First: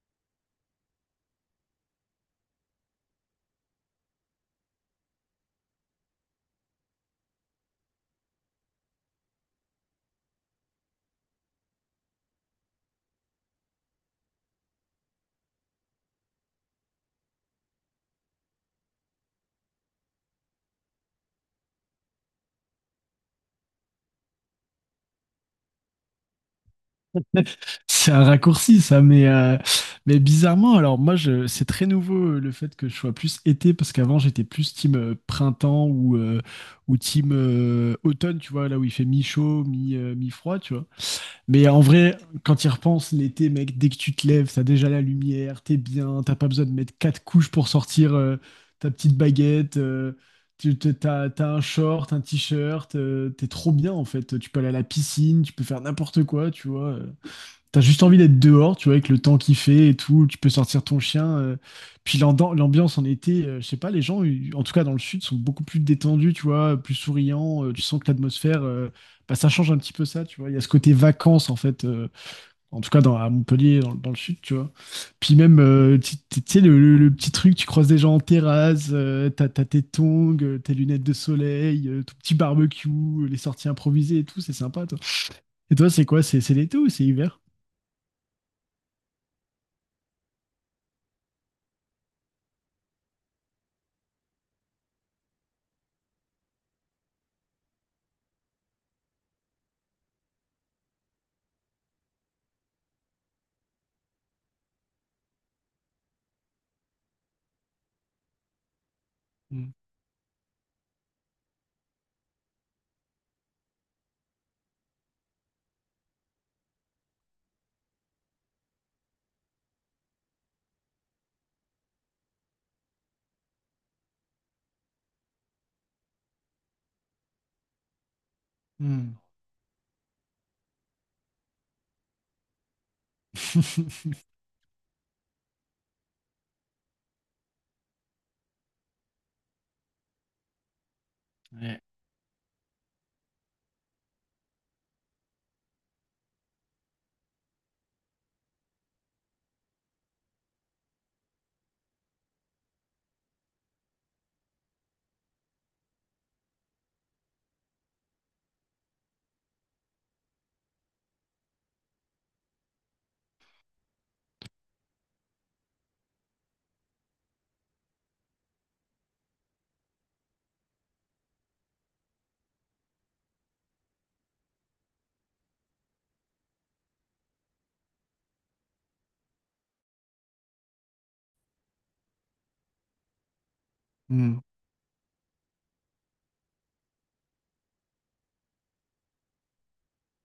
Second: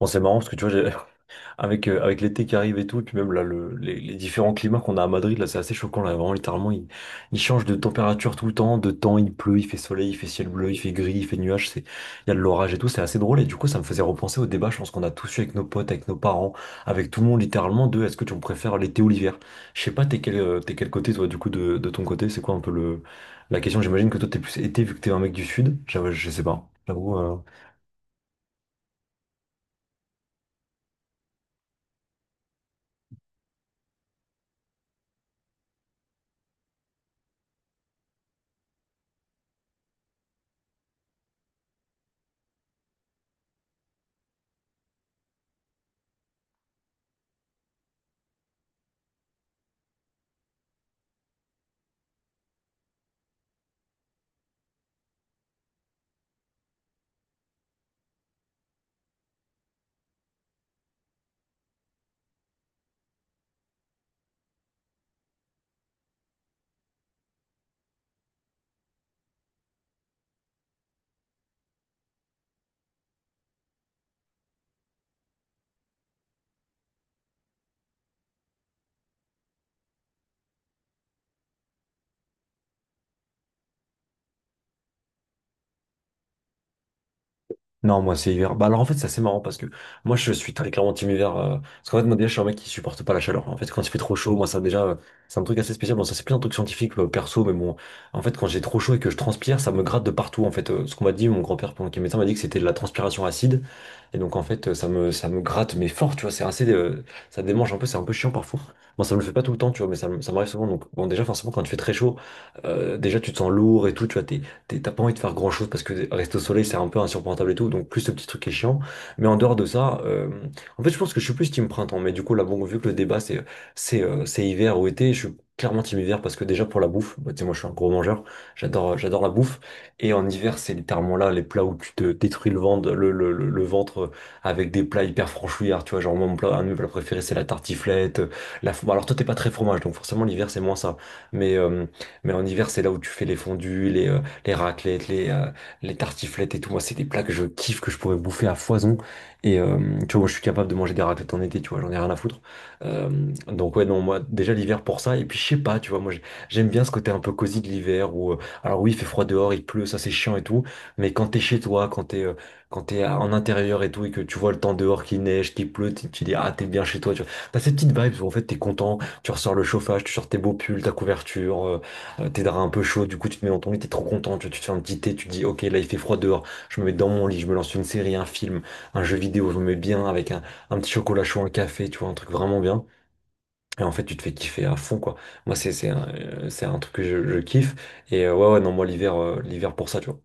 Bon, c'est marrant parce que tu vois, j'ai- avec, avec l'été qui arrive et tout, et puis même là, les différents climats qu'on a à Madrid, là, c'est assez choquant. Là, vraiment, littéralement, il change de température tout le temps, de temps, il pleut, il fait soleil, il fait ciel bleu, il fait gris, il fait nuage, il y a de l'orage et tout, c'est assez drôle. Et du coup, ça me faisait repenser au débat, je pense qu'on a tous eu avec nos potes, avec nos parents, avec tout le monde, littéralement, de est-ce que tu préfères l'été ou l'hiver? Je sais pas, t'es quel côté, toi, du coup, de ton côté, c'est quoi un peu la question? J'imagine que toi, t'es plus été vu que t'es un mec du sud. J'avoue, je sais pas, j'avoue. C'est un raccourci, ça, mais bizarrement, alors moi, c'est très nouveau le fait que je sois plus été, parce qu'avant, j'étais plus team printemps ou team automne, tu vois, là où il fait mi-chaud, mi-froid, tu vois. Mais en vrai, quand y repenses, l'été, mec, dès que tu te lèves, t'as déjà la lumière, t'es bien, t'as pas besoin de mettre quatre couches pour sortir ta petite baguette, t'as un short, un t-shirt, t'es trop bien, en fait. Tu peux aller à la piscine, tu peux faire n'importe quoi, tu vois. T'as juste envie d'être dehors, tu vois, avec le temps qu'il fait et tout, tu peux sortir ton chien. Puis l'ambiance en été, je sais pas, les gens, en tout cas dans le sud, sont beaucoup plus détendus, tu vois, plus souriants. Tu sens que l'atmosphère, bah, ça change un petit peu ça, tu vois. Il y a ce côté vacances, en fait, en tout cas à Montpellier, dans le sud, tu vois. Puis même, tu sais, le petit truc, tu croises des gens en terrasse, t'as tes tongs, tes lunettes de soleil, ton petit barbecue, les sorties improvisées et tout, c'est sympa, toi. Et toi, c'est quoi? C'est l'été ou c'est hiver? Non, moi c'est hiver. Bah alors en fait c'est assez marrant parce que moi je suis très clairement team hiver. Parce qu'en fait moi déjà je suis un mec qui supporte pas la chaleur. En fait quand il fait trop chaud, moi ça déjà c'est un truc assez spécial. Bon ça c'est plus un truc scientifique, perso, mais bon en fait quand j'ai trop chaud et que je transpire, ça me gratte de partout. En fait Ce qu'on m'a dit, mon grand-père pendant qu'il est médecin m'a dit que c'était de la transpiration acide. Et donc en fait ça me gratte mais fort, tu vois. C'est assez Ça démange un peu, c'est un peu chiant parfois. Bon ça me le fait pas tout le temps, tu vois, mais ça m'arrive souvent. Donc bon déjà forcément quand tu fais très chaud, déjà tu te sens lourd et tout, tu vois, t'as pas envie de faire grand chose parce que rester au soleil c'est un peu insupportable et tout, donc plus ce petit truc qui est chiant. Mais en dehors de ça, en fait je pense que je suis plus team printemps, mais du coup là bon vu que le débat c'est hiver ou été, je suis clairement team hiver parce que déjà pour la bouffe, bah, tu sais moi je suis un gros mangeur, j'adore Hmm. j'adore la bouffe et en hiver c'est littéralement là les plats où tu te détruis le ventre, le ventre avec des plats hyper franchouillards, tu vois genre mon plat un de mes plats préférés c'est la tartiflette, la bon alors toi t'es pas très fromage donc forcément l'hiver c'est moins ça, mais Ouais. euh, mais en hiver c'est là où tu fais les fondus, les raclettes, les tartiflettes et tout. Moi, c'est des plats que je kiffe, que je pourrais bouffer à foison. Et euh, Tu vois, moi, je suis capable de manger des raclettes en été, tu vois, j'en ai rien à foutre. Euh, donc, ouais, non, moi, déjà l'hiver pour ça. Et puis, je sais pas, tu vois, moi, j'aime bien ce côté un peu cosy de l'hiver où, alors oui, il fait froid dehors, il pleut, ça c'est chiant et tout. Mais quand t'es chez toi, quand en intérieur et tout, et que tu vois le temps dehors qui neige, qui pleut, tu dis, ah, t'es bien chez toi, tu vois. T'as ces petites vibes où en fait t'es content, tu ressors le chauffage, tu sors tes beaux pulls, ta couverture. T'es un peu chaud, du coup tu te mets dans ton lit, t'es trop content, tu te fais un petit thé, tu te dis ok là il fait froid dehors, je me mets dans mon lit, je me lance une série, un film, un jeu vidéo, je me mets bien avec un petit chocolat chaud, un café, tu vois, un truc vraiment bien. Et en fait tu te fais Hmm. kiffer à fond quoi. Moi c'est un truc que je kiffe. Ouais ouais non moi l'hiver pour ça tu vois.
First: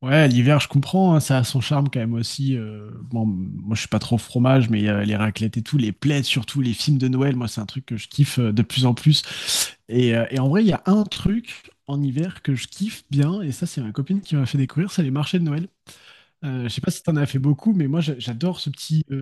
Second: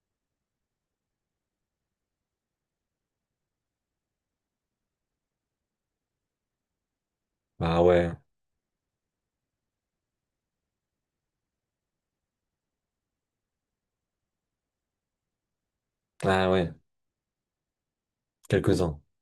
Ouais, l'hiver, je comprends, hein, ça a son charme quand même aussi. Bon, moi, je suis pas trop fromage, mais les raclettes et tout, les plaids, surtout les films de Noël, moi, c'est un Bah truc que je ouais, kiffe de plus en plus. Et en vrai, il y a un truc en hiver que je kiffe bien, et ça, c'est ma copine qui m'a fait découvrir, c'est les marchés de Noël. ah Je ouais, sais pas si t'en as fait beaucoup, mais moi, j'adore quelques-uns.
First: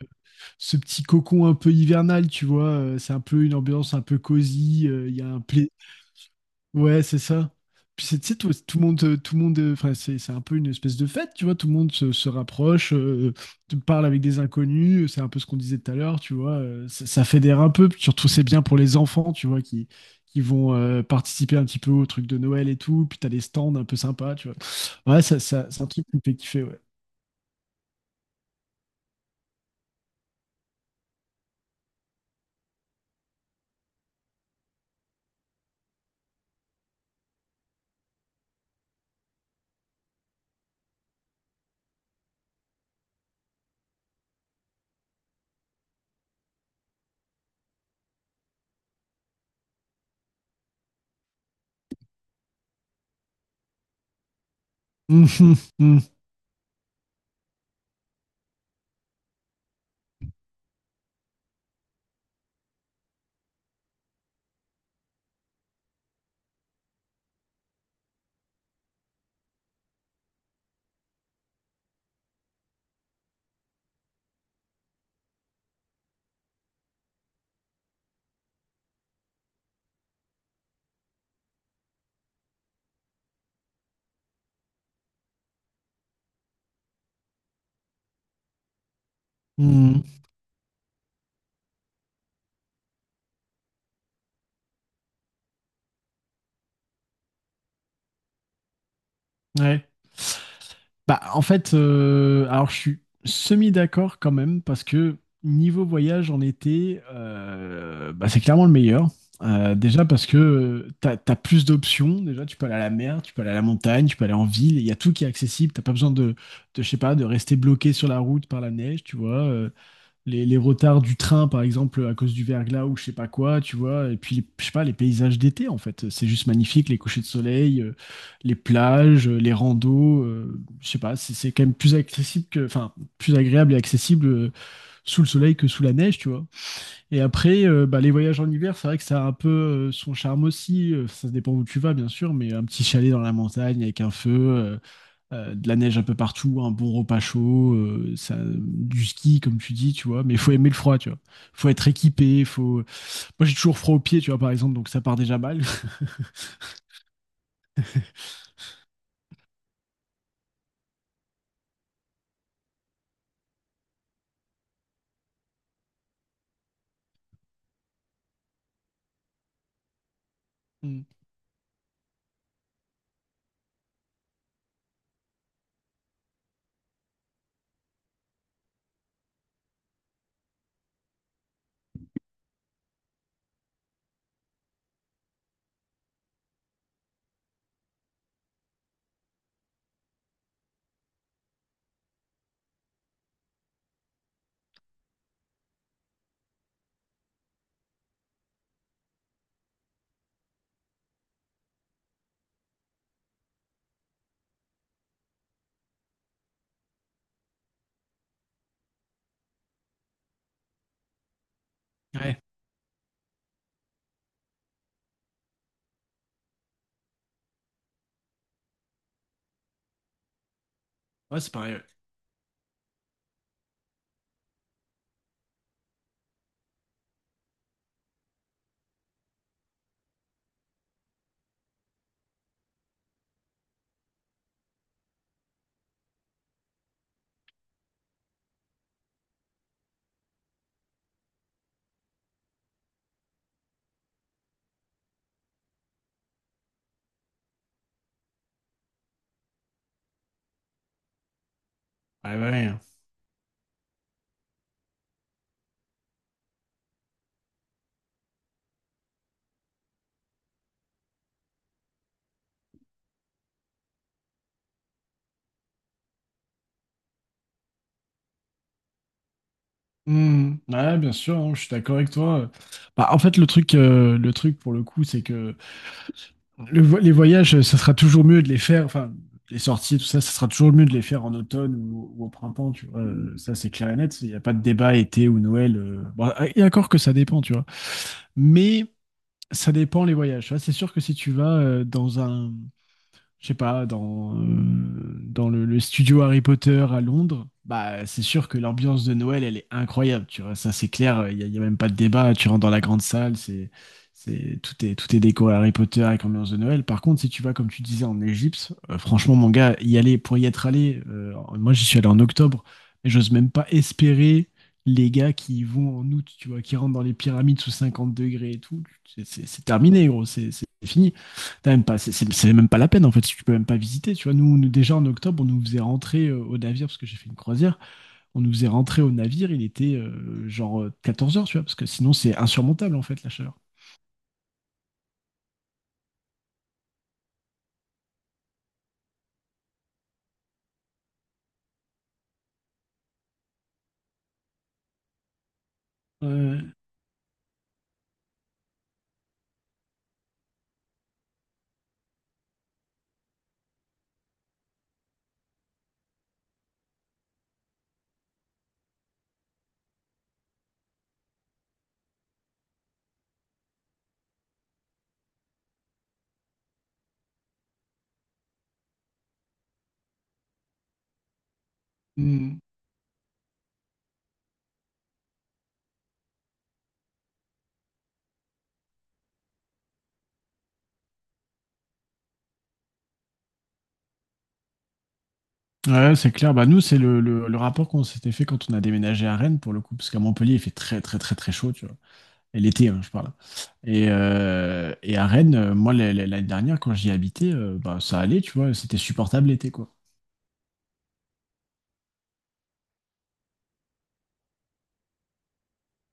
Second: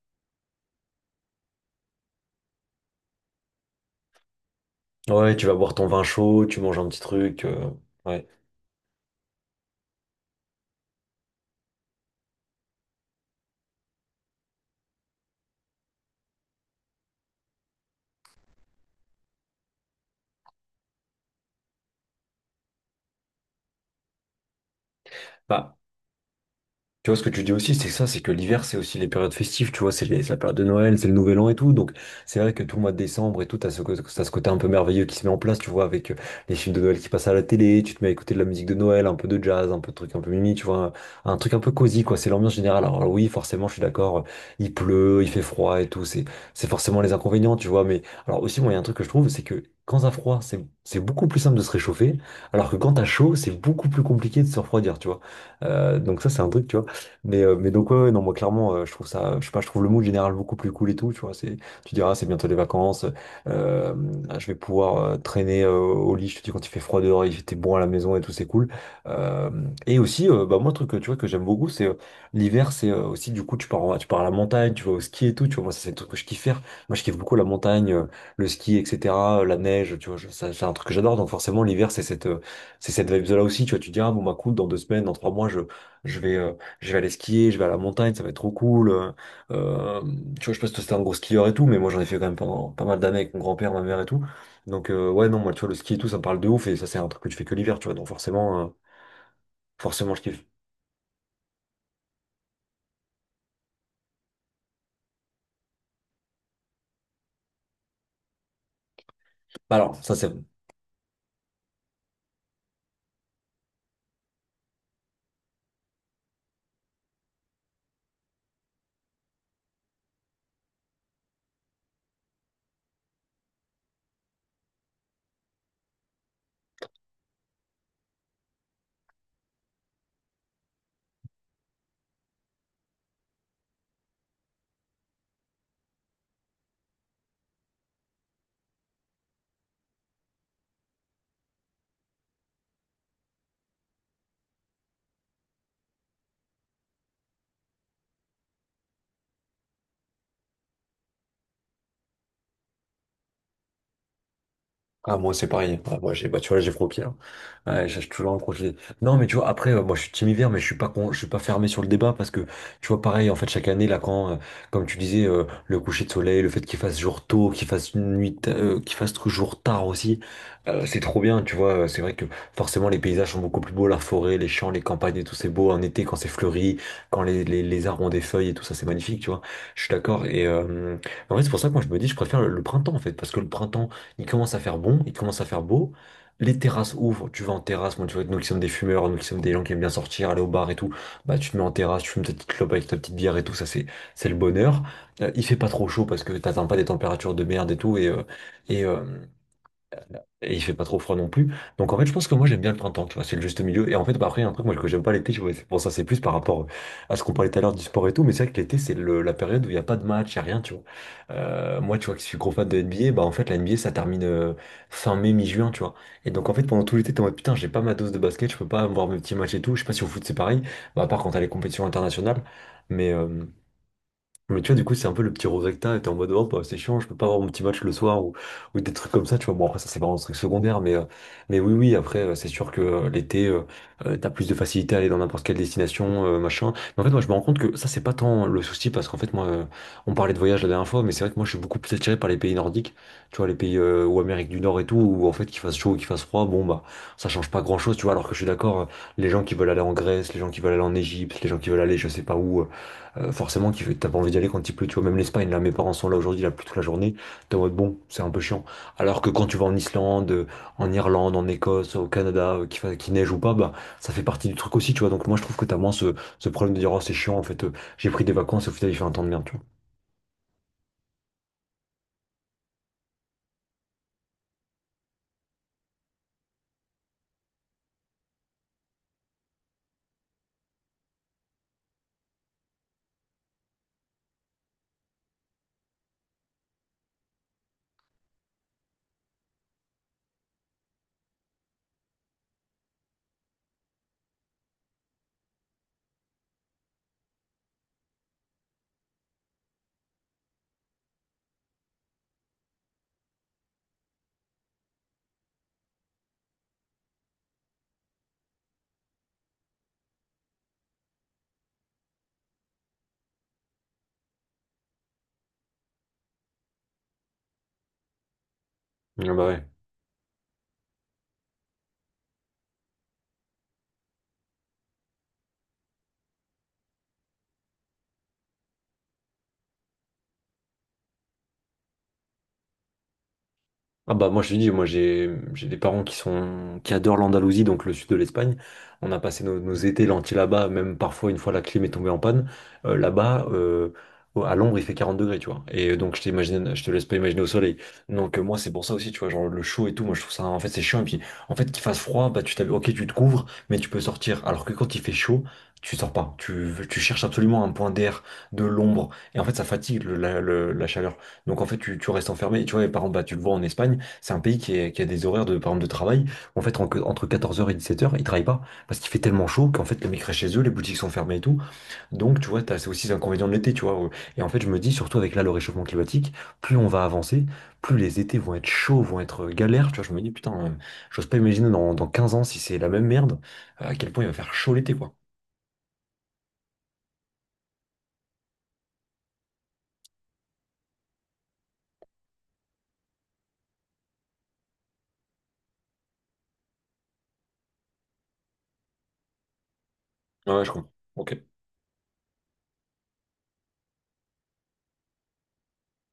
ce petit cocon un peu hivernal, tu vois. C'est un peu une ambiance un peu cosy, il y a Ouais un tu vas plaisir. boire ton vin chaud, tu manges un petit Ouais, c'est truc, ça. euh, Puis c'est, Ouais. tu sais, tout le monde, enfin, c'est un peu une espèce de fête, tu vois. Tout le monde se rapproche, te parle avec des inconnus. C'est un peu ce qu'on disait tout à l'heure, tu vois. Ça fédère un peu. Puis surtout, c'est bien pour les enfants, tu vois, qui vont participer un petit peu au truc de Noël et tout. Puis t'as des stands un peu sympas, tu vois. Ouais, ça, Bah, c'est un truc qui me fait kiffer, ouais. Tu vois, ce que tu dis aussi, c'est ça, c'est que l'hiver, c'est aussi les périodes festives, tu vois, c'est la période de Noël, c'est le Nouvel An et tout. Donc, c'est vrai que tout le mois de décembre et tout, t'as ce côté un peu merveilleux qui se met en place, tu vois, avec les films de Noël qui passent à la télé, tu te mets à écouter de la musique de Noël, un peu de jazz, un peu de trucs un peu mimi, tu vois, un truc un peu cosy, quoi, c'est l'ambiance générale. Alors, oui, forcément, je suis d'accord, il pleut, il fait froid et tout, c'est forcément les inconvénients, tu vois, mais alors aussi, moi, il y a un truc que je trouve, c'est que quand t'as froid, c'est beaucoup plus simple de se réchauffer, alors que quand t'as chaud, c'est beaucoup plus compliqué de se refroidir, tu vois. Mhm, mhm, Donc ça, c'est un truc, tu vois. Mais donc, ouais, ouais, non, moi, clairement, je trouve ça, je sais pas, je trouve le mood général beaucoup plus cool et tout, tu vois. C'est, tu diras, c'est bientôt les vacances, euh, je vais pouvoir traîner au lit, je te dis, quand il fait froid dehors, il fait bon à la maison et tout, c'est cool. Euh, et aussi, bah, moi, un truc, tu vois, que j'aime beaucoup, c'est l'hiver, c'est aussi, du coup, tu pars à la montagne, tu vas au ski et tout, tu vois. Moi, ça, c'est le truc que je kiffe faire. Moi, je kiffe beaucoup la montagne, le ski, etc., la neige, tu vois, ça, c'est un truc que j'adore. Donc, forcément, l'hiver, c'est cette vibe-là aussi, tu vois. Tu dis, ah, bon, bah, cool, dans deux semaines, dans trois mois, je vais. euh, je vais aller skier, je vais à la montagne, ça va être trop cool. Euh, mhm. tu vois, je sais pas si toi c'était un gros skieur et tout, mais moi j'en ai fait quand même pendant pas mal d'années avec mon grand-père, ma mère et tout. Ouais, non, moi tu vois, le ski et tout, ça me parle de ouf, et ça c'est un truc que tu fais que l'hiver, tu vois, donc Ouais. forcément je kiffe. Bah, en fait, alors je suis semi-d'accord quand même, parce que niveau voyage en été, bah, c'est clairement le meilleur. Euh, Bah, Alors, déjà ça parce c'est que tu as, plus d'options. Déjà, tu peux aller à la mer, tu peux aller à la montagne, tu peux aller en ville. Il y a tout qui est accessible. T'as pas besoin je sais pas, de rester bloqué sur la route par la neige, tu vois. Les retards du train, par exemple, à cause du verglas ou je sais pas quoi, tu vois. Et puis, je sais pas, les paysages d'été, en fait. C'est juste magnifique, les couchers de soleil, les plages, les randos. Je sais pas, c'est quand même plus accessible que, enfin, plus agréable et accessible sous le soleil que sous la neige, tu vois. Et après, bah, les voyages en hiver, c'est vrai que ça a un peu son charme aussi. Ça dépend où tu vas, bien sûr, mais un petit chalet dans la montagne avec un feu, de la neige un peu partout, un bon repas chaud, ça, du ski comme tu dis, tu vois. Mais il faut aimer le froid, tu vois. Faut être équipé, faut. Moi j'ai toujours froid aux pieds, tu vois par exemple, donc ça part Ah, moi, déjà c'est mal. pareil. Ah, moi, j'ai, bah, tu vois, j'ai trop pire. Ouais, j'ai toujours un projet. Non, mais tu vois, après, moi, je suis team hiver, mais je suis pas con, je suis pas fermé sur le débat parce que, tu vois, pareil, en fait, chaque année, là, comme tu disais, le coucher de soleil, le fait qu'il fasse jour tôt, qu'il fasse une nuit, ta- qu'il fasse jour tard aussi, c'est Mm. trop bien, tu vois. Euh, c'est vrai que, forcément, les paysages sont beaucoup plus beaux, la forêt, les champs, les campagnes et tout, c'est beau en été quand c'est fleuri, quand les arbres ont des feuilles et tout ça, c'est magnifique, tu vois. Je suis d'accord. Et, en vrai, c'est pour ça que moi, je me dis, je préfère le printemps, en fait, parce que le printemps, il commence à faire bon, il commence à faire beau. Les terrasses ouvrent, tu vas en terrasse. Moi, tu vois, nous qui sommes des fumeurs, nous qui sommes des gens qui aiment bien sortir, aller au bar et tout, bah tu te mets en terrasse, tu fumes ta petite clope avec ta petite bière et tout, ça c'est le bonheur. Il fait pas trop chaud parce que t'atteins pas des températures de merde et tout, et, euh, et il fait pas trop froid non plus. Donc en fait, je pense que moi j'aime bien le printemps, tu vois, c'est le juste milieu. Et en fait, bah, après, il y a un truc moi que j'aime pas l'été, tu vois, c'est pour ça, c'est plus par rapport à ce qu'on parlait tout à l'heure du sport et tout, mais c'est vrai que l'été, c'est la période où il n'y a pas de match, il n'y a rien, tu vois. Moi, tu vois, que je suis Ouais, gros fan de NBA, bah en fait, la NBA, ça termine fin mai, mi-juin, tu vois. Et donc en fait, pendant tout l'été, t'es en mode putain, j'ai pas ma dose de basket, je peux pas voir mes petits matchs et tout. Je sais pas si au foot c'est pareil, bah, à part quand t'as ouais, les c'est pareil. compétitions internationales, mais. euh, mais tu vois, du coup, c'est un peu le petit regret que t'as, et t'es en mode, oh, bah, c'est chiant, je peux pas avoir mon petit match le soir ou des trucs comme ça, tu vois. Bon, après, ça, c'est vraiment un truc secondaire, mais oui, oui, après, c'est sûr que l'été, t'as plus de facilité à aller dans n'importe quelle destination, machin. Mais en fait, moi, je me rends compte que ça, c'est pas tant le souci, parce qu'en fait, moi, on parlait de voyage la dernière fois, mais c'est vrai que moi, je suis beaucoup plus attiré par les pays nordiques, tu vois, les pays, ou Amérique du Nord et tout, où en fait, qu'il fasse chaud ou qu'il fasse froid, bon, bah, ça change pas grand-chose, tu vois, alors que je suis d'accord, les gens qui veulent aller en Grèce, les gens qui veulent aller en Égypte, les gens qui veulent aller, je sais Ouais, pas ouais. où. Ouais. Forcément, t'as pas envie d'y aller quand il pleut, tu vois. Même l'Espagne, là, mes parents sont là aujourd'hui, là, plus toute la journée. T'es en mode, bon, c'est un peu chiant. Alors que quand tu vas en Islande, en Irlande, en Écosse, au Canada, qu'il neige ou pas, bah, ça fait partie du truc aussi, tu vois. Donc, moi, je trouve que t'as moins ce problème de dire, oh, c'est chiant, en fait, j'ai pris des vacances et au final, il fait un temps de merde, tu vois. Mm. Ouais, bien sûr, hein, je suis d'accord avec toi. Bah, en fait, le truc, le truc pour le coup, c'est que les voyages, ça sera toujours mieux de les faire, enfin, les sorties, tout ça, ça sera toujours mieux de les faire en automne ou au printemps, tu vois. Ça, c'est clair et net. Il n'y a pas de débat été ou Noël. Bon, et encore que ça dépend, tu vois. Mais ça dépend les voyages, tu vois. C'est sûr que si tu vas dans un je sais pas, dans le studio Harry Potter à Londres, bah, c'est sûr que l'ambiance de Noël, elle est incroyable, tu vois, ça c'est clair, il n'y a, y a même pas de débat, tu rentres dans la grande salle, c'est, tout est déco Harry Potter avec ambiance de Noël. Par contre, si tu vas, comme tu disais, en Égypte, franchement, mon gars, y aller, pour y être allé, moi j'y suis allé en octobre, mais j'ose même pas espérer les gars qui y vont en août, tu vois, qui rentrent dans les pyramides sous 50 degrés et tout, c'est Ah bah c'est- c'est ouais. terminé, gros, c'est fini. T'as même pas, c'est même pas la peine en fait, si tu peux même pas visiter. Tu vois, nous, déjà en octobre, on nous faisait rentrer au navire parce que j'ai fait une croisière. On nous faisait rentrer au navire, il était 14 heures, tu vois, parce que sinon c'est insurmontable en fait la chaleur. Ah bah moi je te dis, moi j'ai des parents qui adorent l'Andalousie, donc le sud de l'Espagne. On a passé nos étés lentilles là-bas, même parfois une fois la clim est tombée en panne. Là-bas, à l'ombre, il fait 40 degrés, tu vois. Et donc je t'imagine, Ouais. je te laisse pas imaginer au soleil. Donc moi c'est pour ça aussi, tu vois, genre le chaud et tout, moi je trouve ça en fait c'est chiant. Et puis en fait qu'il fasse froid, bah tu t'habilles, ok tu te couvres, mais tu peux sortir. Alors que quand il fait chaud, tu sors pas. Tu cherches absolument un point d'air, de l'ombre. Et en fait ça fatigue la chaleur. Donc en fait tu restes enfermé. Et tu vois, par exemple, bah, tu le vois en Espagne. C'est un pays qui a des horaires de, par exemple, de travail. En fait, entre quatorze heures et dix-sept heures, ils travaillent pas parce qu'il fait tellement chaud qu'en fait, les mecs restent chez eux, les boutiques sont fermées et tout. Donc, tu Mm. vois, t'as, c'est aussi l'inconvénient de l'été, tu vois. Et en fait, je me dis, surtout avec là, le réchauffement climatique, plus on va avancer, plus les étés vont être chauds, vont être galères. Tu vois, je me dis, putain, j'ose pas imaginer dans 15 ans si c'est la même merde, à quel point il va faire chaud l'été, quoi. Ouais, c'est clair. Bah nous, c'est le rapport qu'on s'était fait quand on a déménagé à Rennes pour le coup, parce qu'à Montpellier, il fait très très très très chaud, tu vois. Et l'été, hein, je parle. Et à Rennes, moi, l'année dernière, quand j'y habitais, bah, ça allait, tu vois, c'était supportable l'été, quoi. Ouais, ouais, je comprends. Ok.